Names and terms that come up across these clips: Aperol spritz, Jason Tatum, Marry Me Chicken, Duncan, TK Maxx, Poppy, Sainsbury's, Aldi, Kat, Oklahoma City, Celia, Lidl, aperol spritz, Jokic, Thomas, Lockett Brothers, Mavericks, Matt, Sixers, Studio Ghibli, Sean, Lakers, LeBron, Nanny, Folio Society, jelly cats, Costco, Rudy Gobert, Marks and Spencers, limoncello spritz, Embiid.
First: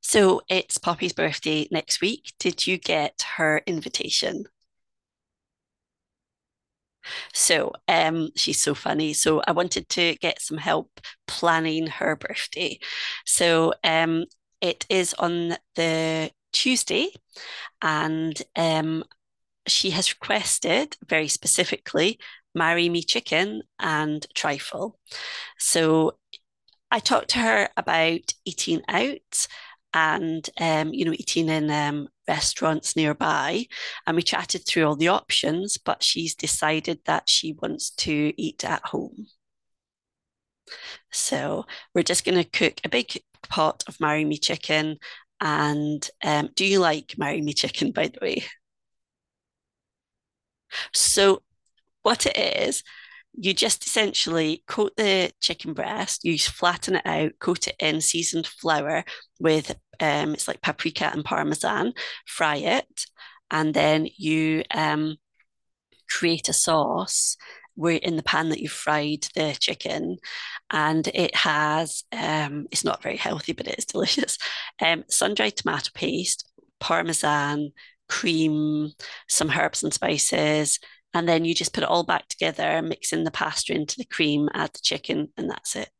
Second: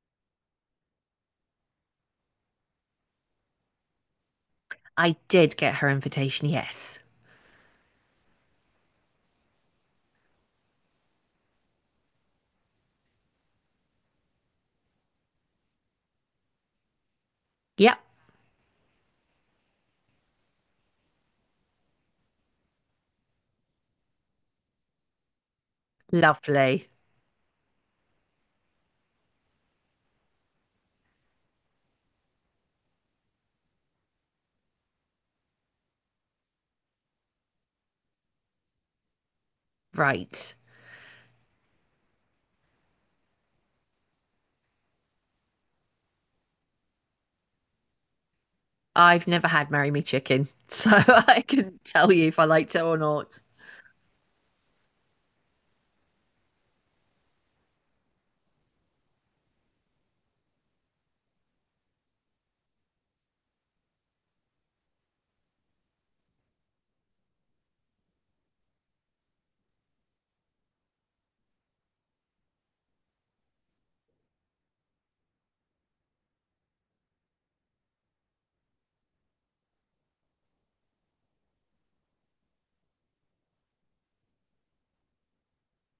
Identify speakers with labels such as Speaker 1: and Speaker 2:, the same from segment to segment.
Speaker 1: So it's Poppy's birthday next week. Did you get her invitation?
Speaker 2: I did get her invitation, yes.
Speaker 1: So she's so funny. So I wanted to get some help planning her birthday. So it is on the Tuesday,
Speaker 2: Yep,
Speaker 1: and she has requested very specifically marry me chicken and trifle. So
Speaker 2: lovely.
Speaker 1: I talked to her about eating out and eating in restaurants nearby, and we chatted through all the options, but she's decided that she wants to eat at home,
Speaker 2: Right.
Speaker 1: so we're just going to cook a big pot of marry me chicken. And do you like marry me chicken, by the way?
Speaker 2: I've never had Marry Me Chicken, so
Speaker 1: So
Speaker 2: I couldn't tell
Speaker 1: what
Speaker 2: you
Speaker 1: it
Speaker 2: if I liked it
Speaker 1: is,
Speaker 2: or not.
Speaker 1: you just essentially coat the chicken breast, you flatten it out, coat it in seasoned flour with it's like paprika and parmesan, fry it, and then you create a sauce, where in the pan that you fried the chicken, and it has it's not very healthy but it's delicious, sun-dried tomato paste, parmesan, cream, some herbs and spices, and then you just put it all back together, mix in the pasta into the cream, add the chicken, and that's it.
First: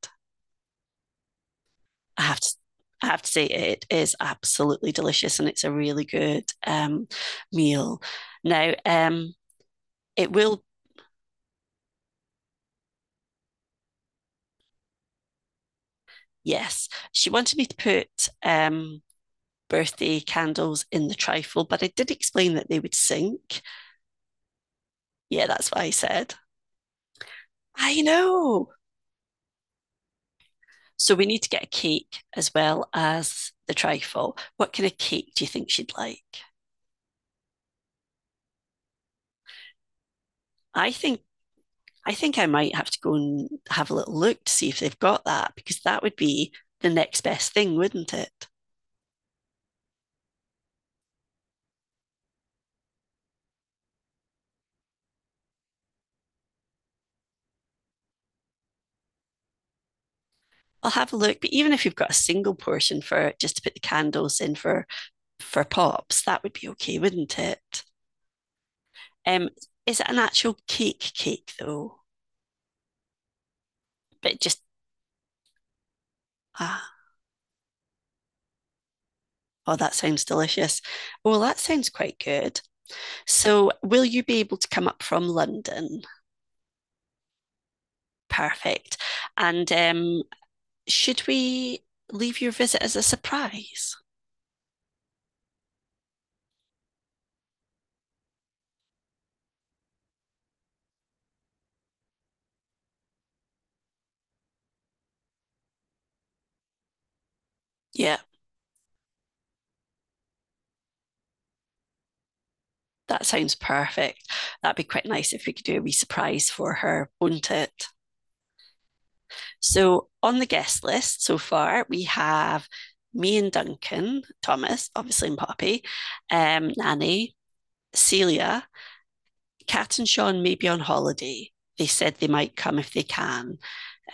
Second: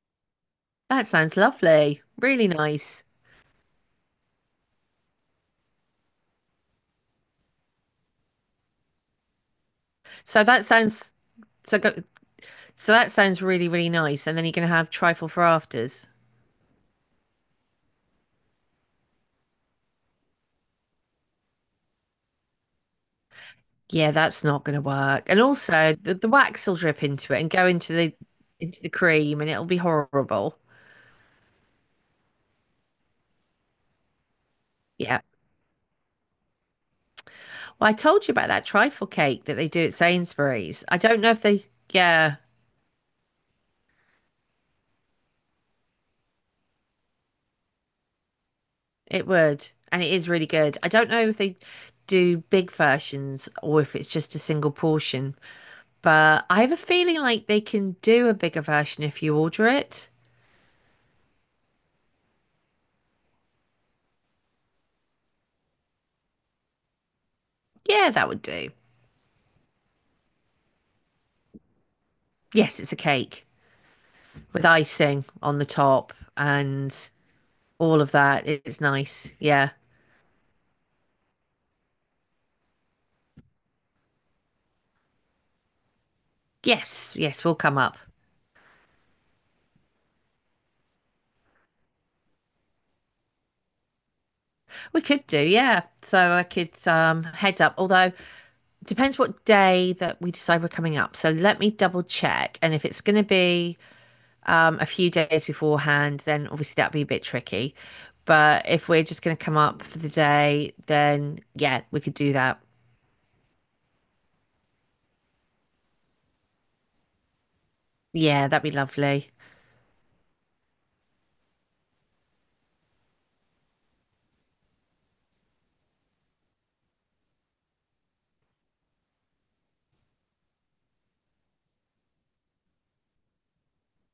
Speaker 2: That sounds lovely.
Speaker 1: i have
Speaker 2: Really
Speaker 1: to
Speaker 2: nice.
Speaker 1: I have to say, it is absolutely delicious, and it's a really good meal. Now, it
Speaker 2: So
Speaker 1: will
Speaker 2: that sounds so go, so that sounds really, really nice. And then you're gonna have trifle for afters.
Speaker 1: yes, she wanted me to put birthday candles in the trifle, but I did explain that they would sink.
Speaker 2: Yeah, that's not gonna work. And
Speaker 1: Yeah, that's what I
Speaker 2: also the
Speaker 1: said.
Speaker 2: wax will drip into it and go into
Speaker 1: I
Speaker 2: the
Speaker 1: know.
Speaker 2: into the cream and it'll be horrible.
Speaker 1: So we need to get a cake as well as the trifle. What kind of
Speaker 2: Yeah.
Speaker 1: cake do you think she'd like?
Speaker 2: Well, I told you about that trifle cake that they do at Sainsbury's.
Speaker 1: I
Speaker 2: I don't
Speaker 1: think
Speaker 2: know if they,
Speaker 1: I
Speaker 2: Yeah,
Speaker 1: think I might have to go and have a little look to see if they've got that, because that would be the next best thing, wouldn't it?
Speaker 2: it would, and it is really good. I don't know if they do big versions or if it's just a single portion, but I have a feeling like they can do a bigger version if you order it.
Speaker 1: I'll have a look, but even if you've got a single portion for just to put the candles in for Pops, that would be okay, wouldn't it?
Speaker 2: Yeah, that would do.
Speaker 1: Um, is it an actual cake cake though?
Speaker 2: Yes, it's a cake
Speaker 1: But just
Speaker 2: with icing on the top
Speaker 1: ah,
Speaker 2: and all of that. It's nice. Yeah.
Speaker 1: oh, that sounds delicious. Well, that sounds quite good. So, will you be able to come up from London?
Speaker 2: Yes, yes, we'll come up.
Speaker 1: Perfect. And should we leave your visit as a surprise?
Speaker 2: We could do, yeah. So I could head up. Although it depends what day that we decide we're coming up. So let me double check. And if it's gonna be a few days beforehand, then obviously that'd be a bit tricky.
Speaker 1: Yeah,
Speaker 2: But if we're just going to come up for the day, then yeah, we could do that.
Speaker 1: that sounds perfect. That'd be quite nice if we could do a wee surprise for her, wouldn't it?
Speaker 2: Yeah, that'd be lovely.
Speaker 1: So, on the guest list so far, we have me and Duncan, Thomas, obviously, and Poppy, Nanny, Celia. Kat and Sean may be on holiday. They said they might come if they can.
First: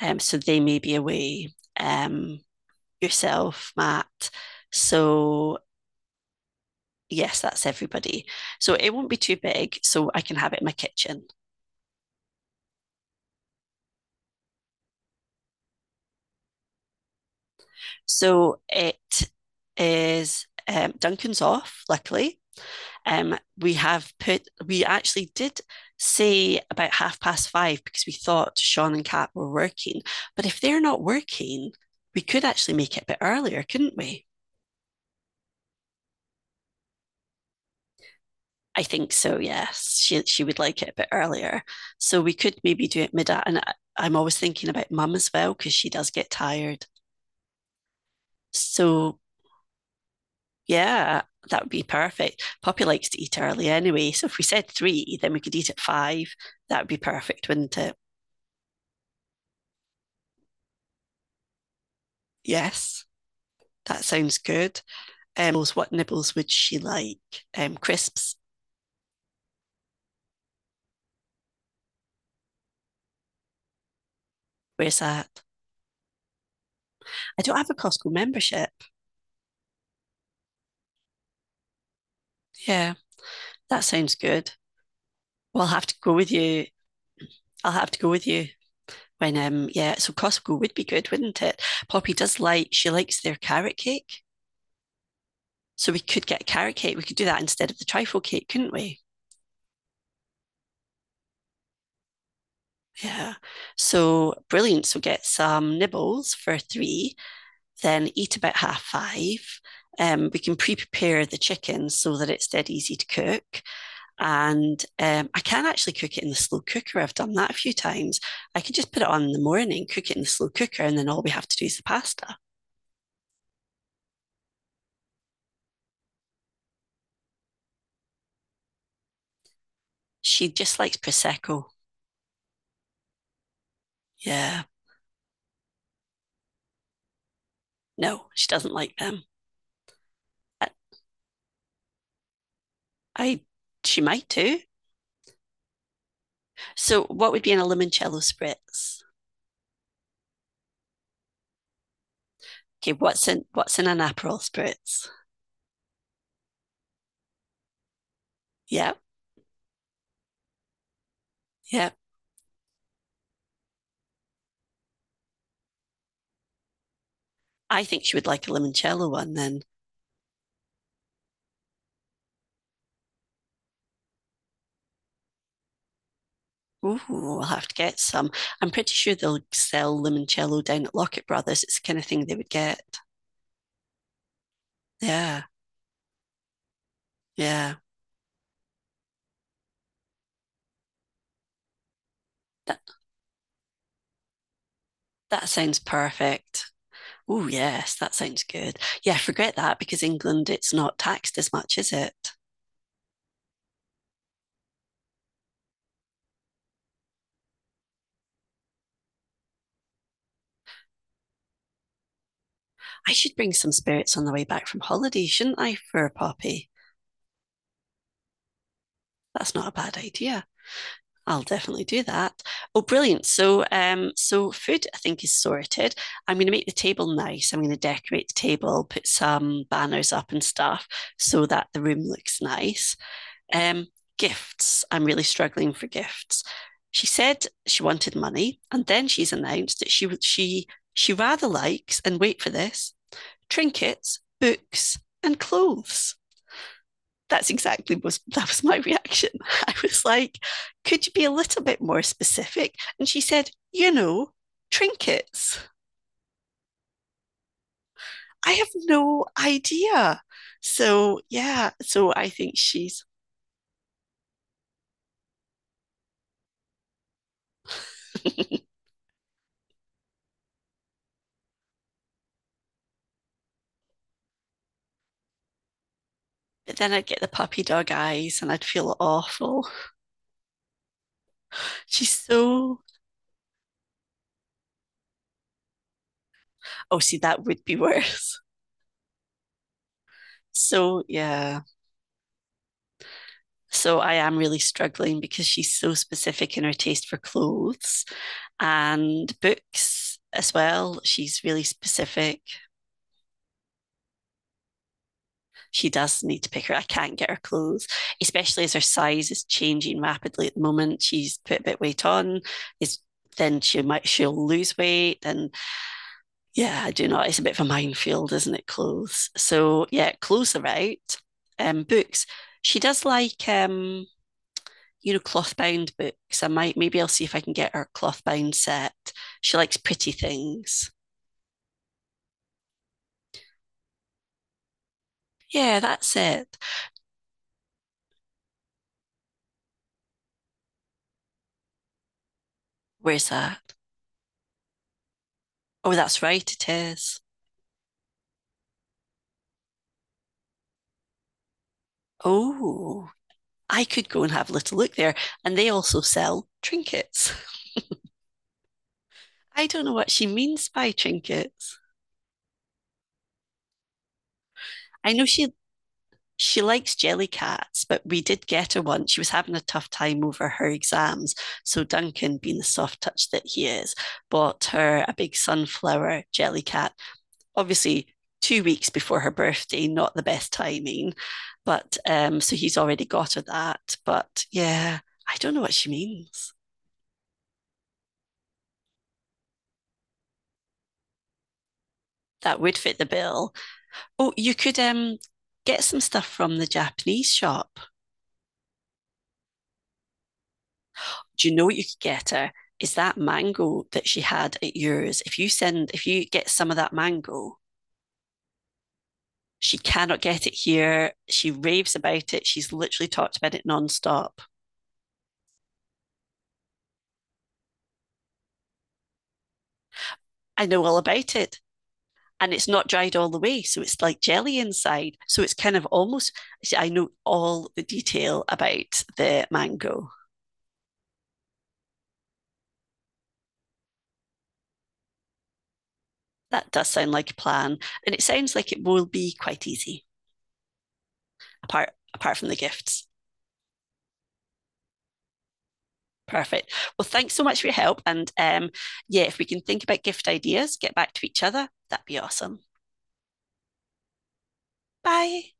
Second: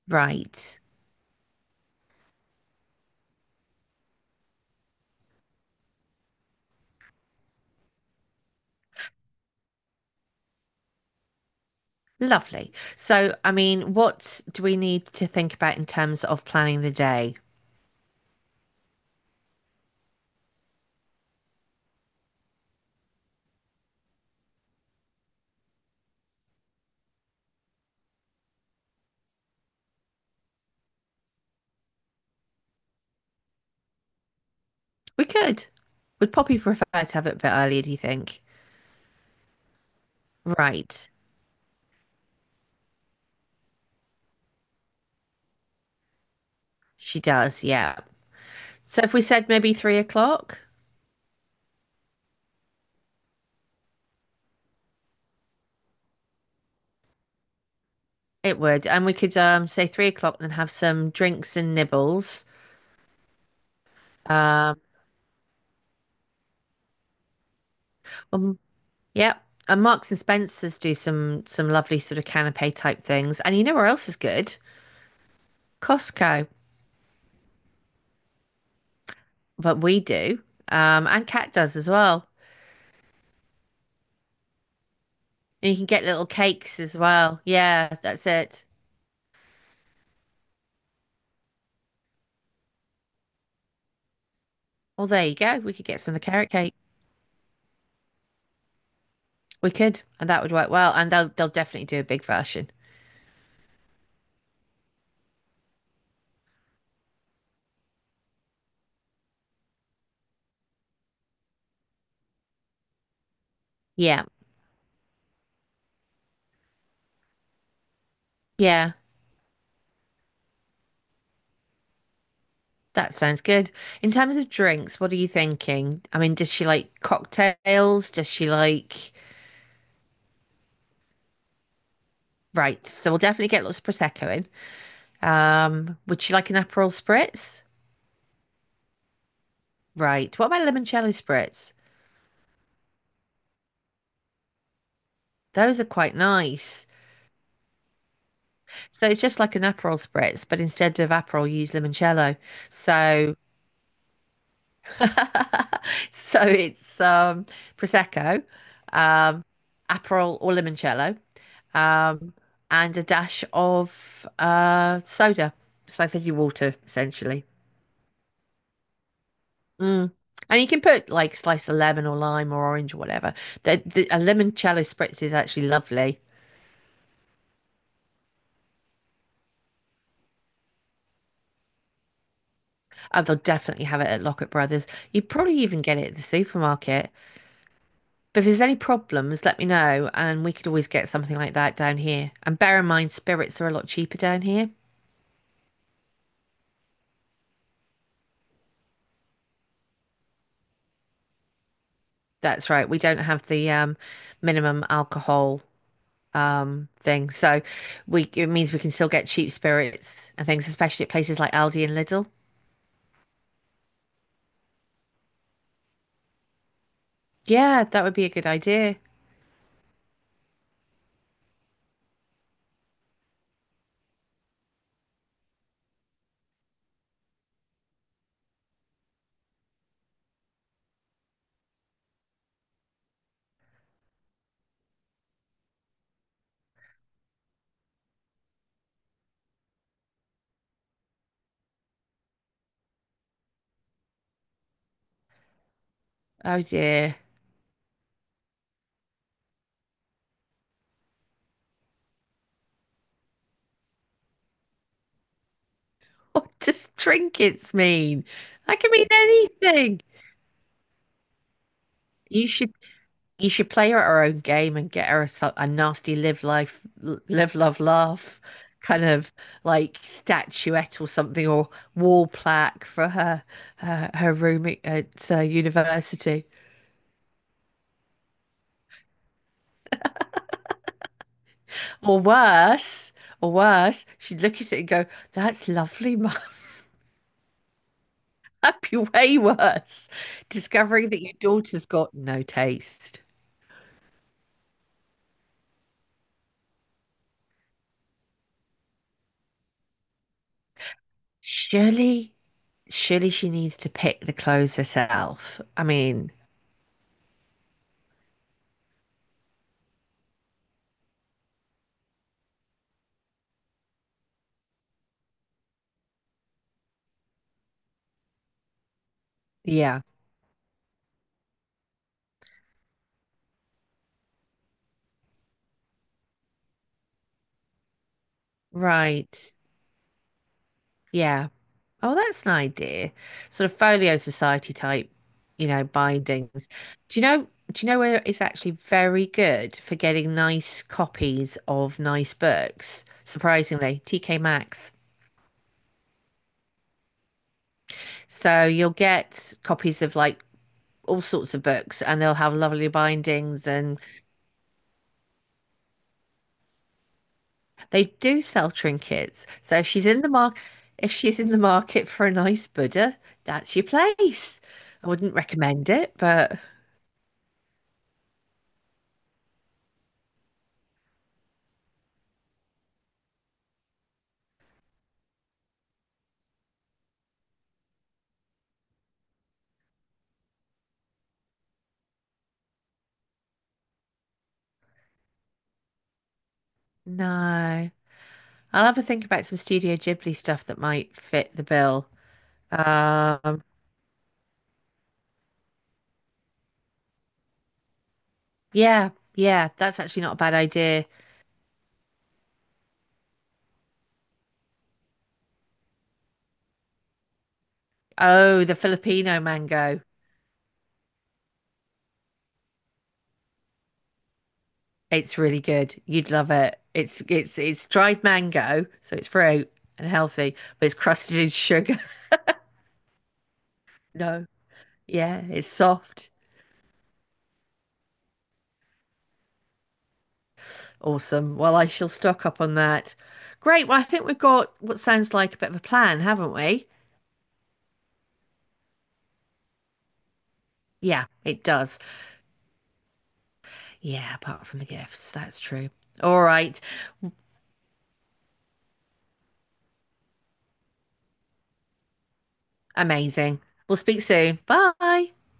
Speaker 1: So they
Speaker 2: Right.
Speaker 1: may be away. Yourself, Matt. So yes, that's everybody. So it won't be too big, so I can have it in my kitchen.
Speaker 2: Lovely. So, I mean, what do we need to think about in terms of planning the day?
Speaker 1: So it is Duncan's off, luckily. We actually did say about half past five because we thought Sean and Kat were working. But if they're not working, we could actually make it a bit earlier, couldn't we?
Speaker 2: We could. Would Poppy prefer to have it a bit earlier, do you think?
Speaker 1: I think so, yes. She would like it a bit
Speaker 2: Right.
Speaker 1: earlier. So we could maybe do it mid and I'm always thinking about mum as well, because she does get tired.
Speaker 2: She does, yeah. So if
Speaker 1: So
Speaker 2: we said maybe 3 o'clock,
Speaker 1: yeah, that would be perfect. Poppy likes to eat early anyway. So if we said three, then we could eat at five. That would be perfect, wouldn't it?
Speaker 2: it would. And we could say 3 o'clock and have some drinks and nibbles.
Speaker 1: Yes. That sounds good.
Speaker 2: Um,
Speaker 1: What nibbles would she like? Crisps.
Speaker 2: well, Yep. And Marks and Spencers do some lovely sort of canapé type things. And you know where else is good?
Speaker 1: Where's that?
Speaker 2: Costco.
Speaker 1: I don't have a Costco membership.
Speaker 2: But we do. And Cat does as well.
Speaker 1: Yeah, that sounds good. Well, I'll
Speaker 2: And you
Speaker 1: have
Speaker 2: can
Speaker 1: to
Speaker 2: get
Speaker 1: go
Speaker 2: little
Speaker 1: with you.
Speaker 2: cakes as well.
Speaker 1: I'll have
Speaker 2: Yeah,
Speaker 1: to go with
Speaker 2: that's
Speaker 1: you.
Speaker 2: it.
Speaker 1: When yeah, so Costco would be good, wouldn't it? Poppy does like she likes their carrot cake,
Speaker 2: Well, there you go. We could
Speaker 1: so we
Speaker 2: get some of the
Speaker 1: could get a
Speaker 2: carrot cake.
Speaker 1: carrot cake. We could do that instead of the trifle cake, couldn't we?
Speaker 2: We could, and that would work well. And they'll definitely do a big version.
Speaker 1: Yeah. So brilliant. So get some nibbles for three, then eat about half five. We can pre-prepare the chicken so that it's dead easy to cook,
Speaker 2: Yeah.
Speaker 1: and I can actually cook it in the slow cooker. I've done that a few times. I could just
Speaker 2: Yeah.
Speaker 1: put it on in the morning, cook it in the slow cooker, and then all we have to do is the pasta.
Speaker 2: That sounds good. In terms of drinks, what are you thinking? I mean, does she like cocktails? Does she like?
Speaker 1: She just likes prosecco.
Speaker 2: Right, so we'll definitely get lots of prosecco in.
Speaker 1: Yeah,
Speaker 2: Would you like an Aperol spritz?
Speaker 1: no, she doesn't like them.
Speaker 2: Right. What
Speaker 1: I,
Speaker 2: about limoncello spritz?
Speaker 1: I she might do.
Speaker 2: Those are quite nice.
Speaker 1: So, what would be in a limoncello spritz?
Speaker 2: So it's just like an Aperol spritz, but instead of Aperol, you use limoncello.
Speaker 1: Okay, what's
Speaker 2: So,
Speaker 1: in what's in an Aperol spritz?
Speaker 2: so it's prosecco,
Speaker 1: Yeah,
Speaker 2: um, Aperol or limoncello,
Speaker 1: yeah.
Speaker 2: um, and a dash of soda. It's like fizzy water, essentially.
Speaker 1: I think she would like a limoncello one then.
Speaker 2: Mm. And you can put like slice of lemon or lime or orange or whatever. A limoncello spritz is actually lovely.
Speaker 1: Ooh, I'll have to get some. I'm pretty sure they'll sell limoncello down at Lockett Brothers. It's the kind of thing they would get.
Speaker 2: And they'll definitely have it at Lockett Brothers. You'd
Speaker 1: Yeah,
Speaker 2: probably even get it at the supermarket.
Speaker 1: yeah.
Speaker 2: But if there's any problems, let me know, and we could always get something like that down here. And bear
Speaker 1: That
Speaker 2: in mind, spirits are a lot cheaper down here.
Speaker 1: that sounds perfect. Oh yes, that sounds good. Yeah, forget that, because England, it's not taxed as much, is it?
Speaker 2: That's right. We don't have the minimum alcohol thing, so we it means we can still get cheap spirits and things, especially at places like Aldi and Lidl.
Speaker 1: I should bring some spirits on the way back from holiday, shouldn't I, for a Poppy?
Speaker 2: Yeah, that would be a good idea.
Speaker 1: That's not a bad idea. I'll definitely do that. Oh, brilliant. So food, I think, is sorted. I'm going to make the table nice. I'm going to decorate the table, put some banners up and stuff so that the room looks nice. Um, gifts. I'm really struggling for gifts. She said she wanted money, and then she's announced that she would she rather likes, and wait for this, trinkets, books, and clothes.
Speaker 2: Oh dear.
Speaker 1: That's exactly was That was my reaction. I was like, could you be a little bit more specific? And she said, trinkets.
Speaker 2: What does trinkets mean?
Speaker 1: I have
Speaker 2: That can mean
Speaker 1: no
Speaker 2: anything.
Speaker 1: idea. So yeah, so I
Speaker 2: You
Speaker 1: think
Speaker 2: should
Speaker 1: she's
Speaker 2: You should play her our own game and get her a, a nasty live life, live, love, laugh
Speaker 1: but
Speaker 2: kind of like statuette or something or wall plaque for her her room at university.
Speaker 1: then I'd get the puppy dog eyes and I'd feel awful. She's
Speaker 2: Or
Speaker 1: so
Speaker 2: worse, or worse, she'd look at it and go, "That's lovely, Mum."
Speaker 1: Oh, see, that would be worse.
Speaker 2: That'd be way worse.
Speaker 1: So
Speaker 2: Discovering that your
Speaker 1: yeah.
Speaker 2: daughter's got no taste.
Speaker 1: So I am really struggling because she's so specific in her taste for clothes, and books as well. She's really
Speaker 2: Surely,
Speaker 1: specific.
Speaker 2: surely she needs to pick the clothes herself. I
Speaker 1: She does
Speaker 2: mean,
Speaker 1: need to pick her. I can't get her clothes, especially as her size is changing rapidly at the moment. She's put a bit of weight on. Is Then she'll lose weight, and yeah, I do not. It's a bit of a minefield, isn't it? Clothes. So
Speaker 2: yeah,
Speaker 1: yeah, clothes are right. Books. She does like cloth bound books. I might Maybe I'll see if I can get her cloth bound set.
Speaker 2: right.
Speaker 1: She likes pretty things.
Speaker 2: Yeah. Oh, that's an idea. Sort of folio society type, you
Speaker 1: Yeah,
Speaker 2: know,
Speaker 1: that's it.
Speaker 2: bindings. Do you know, do you know where it's actually very good for getting nice copies of nice books?
Speaker 1: Where's that?
Speaker 2: Surprisingly, TK Maxx.
Speaker 1: Oh, that's right, it is.
Speaker 2: So you'll get copies of like all sorts of books and they'll have lovely
Speaker 1: Oh,
Speaker 2: bindings
Speaker 1: I
Speaker 2: and
Speaker 1: could go and have a little look there. And they also sell trinkets.
Speaker 2: they do sell trinkets.
Speaker 1: I
Speaker 2: So
Speaker 1: don't
Speaker 2: if
Speaker 1: know
Speaker 2: she's
Speaker 1: what
Speaker 2: in
Speaker 1: she
Speaker 2: the market,
Speaker 1: means by
Speaker 2: If she's in the
Speaker 1: trinkets.
Speaker 2: market for a nice Buddha, that's your place. I
Speaker 1: I know
Speaker 2: wouldn't
Speaker 1: she
Speaker 2: recommend it, but
Speaker 1: she likes jelly cats, but we did get her one. She was having a tough time over her exams. So Duncan, being the soft touch that he is, bought her a big sunflower jelly cat, obviously 2 weeks before her birthday, not the best timing. But so he's already got her that. But yeah, I don't know what she means.
Speaker 2: no. I'll have a think about some Studio Ghibli stuff that might fit the bill.
Speaker 1: That would fit the bill.
Speaker 2: Um,
Speaker 1: Oh, you could get some stuff from the Japanese shop.
Speaker 2: yeah, yeah, that's actually not a bad idea.
Speaker 1: Do you know what you could get her? Is that mango that she had at yours? If you get some of that mango,
Speaker 2: Oh, the Filipino
Speaker 1: she
Speaker 2: mango.
Speaker 1: cannot get it here. She raves about it. She's literally talked about it nonstop.
Speaker 2: It's really good. You'd love it. It's dried mango, so it's fruit and healthy,
Speaker 1: I know
Speaker 2: but it's
Speaker 1: all about
Speaker 2: crusted in
Speaker 1: it,
Speaker 2: sugar.
Speaker 1: and it's not dried all the way. So it's like
Speaker 2: No,
Speaker 1: jelly inside. So
Speaker 2: yeah,
Speaker 1: it's
Speaker 2: it's
Speaker 1: kind of
Speaker 2: soft.
Speaker 1: almost, I know all the detail about the mango.
Speaker 2: Awesome. Well, I shall stock up on that. Great. Well, I think we've got what sounds like a bit of a plan, haven't
Speaker 1: That does
Speaker 2: we?
Speaker 1: sound like a plan. And it sounds like it will be quite easy,
Speaker 2: Yeah, it
Speaker 1: apart
Speaker 2: does.
Speaker 1: apart from the gifts.
Speaker 2: Yeah, apart from the gifts, that's true. All
Speaker 1: Perfect.
Speaker 2: right.
Speaker 1: Well, thanks so much for your help. And yeah, if we can think about gift ideas, get back to each other, that'd be awesome.
Speaker 2: Amazing. We'll speak soon. Bye.
Speaker 1: Bye.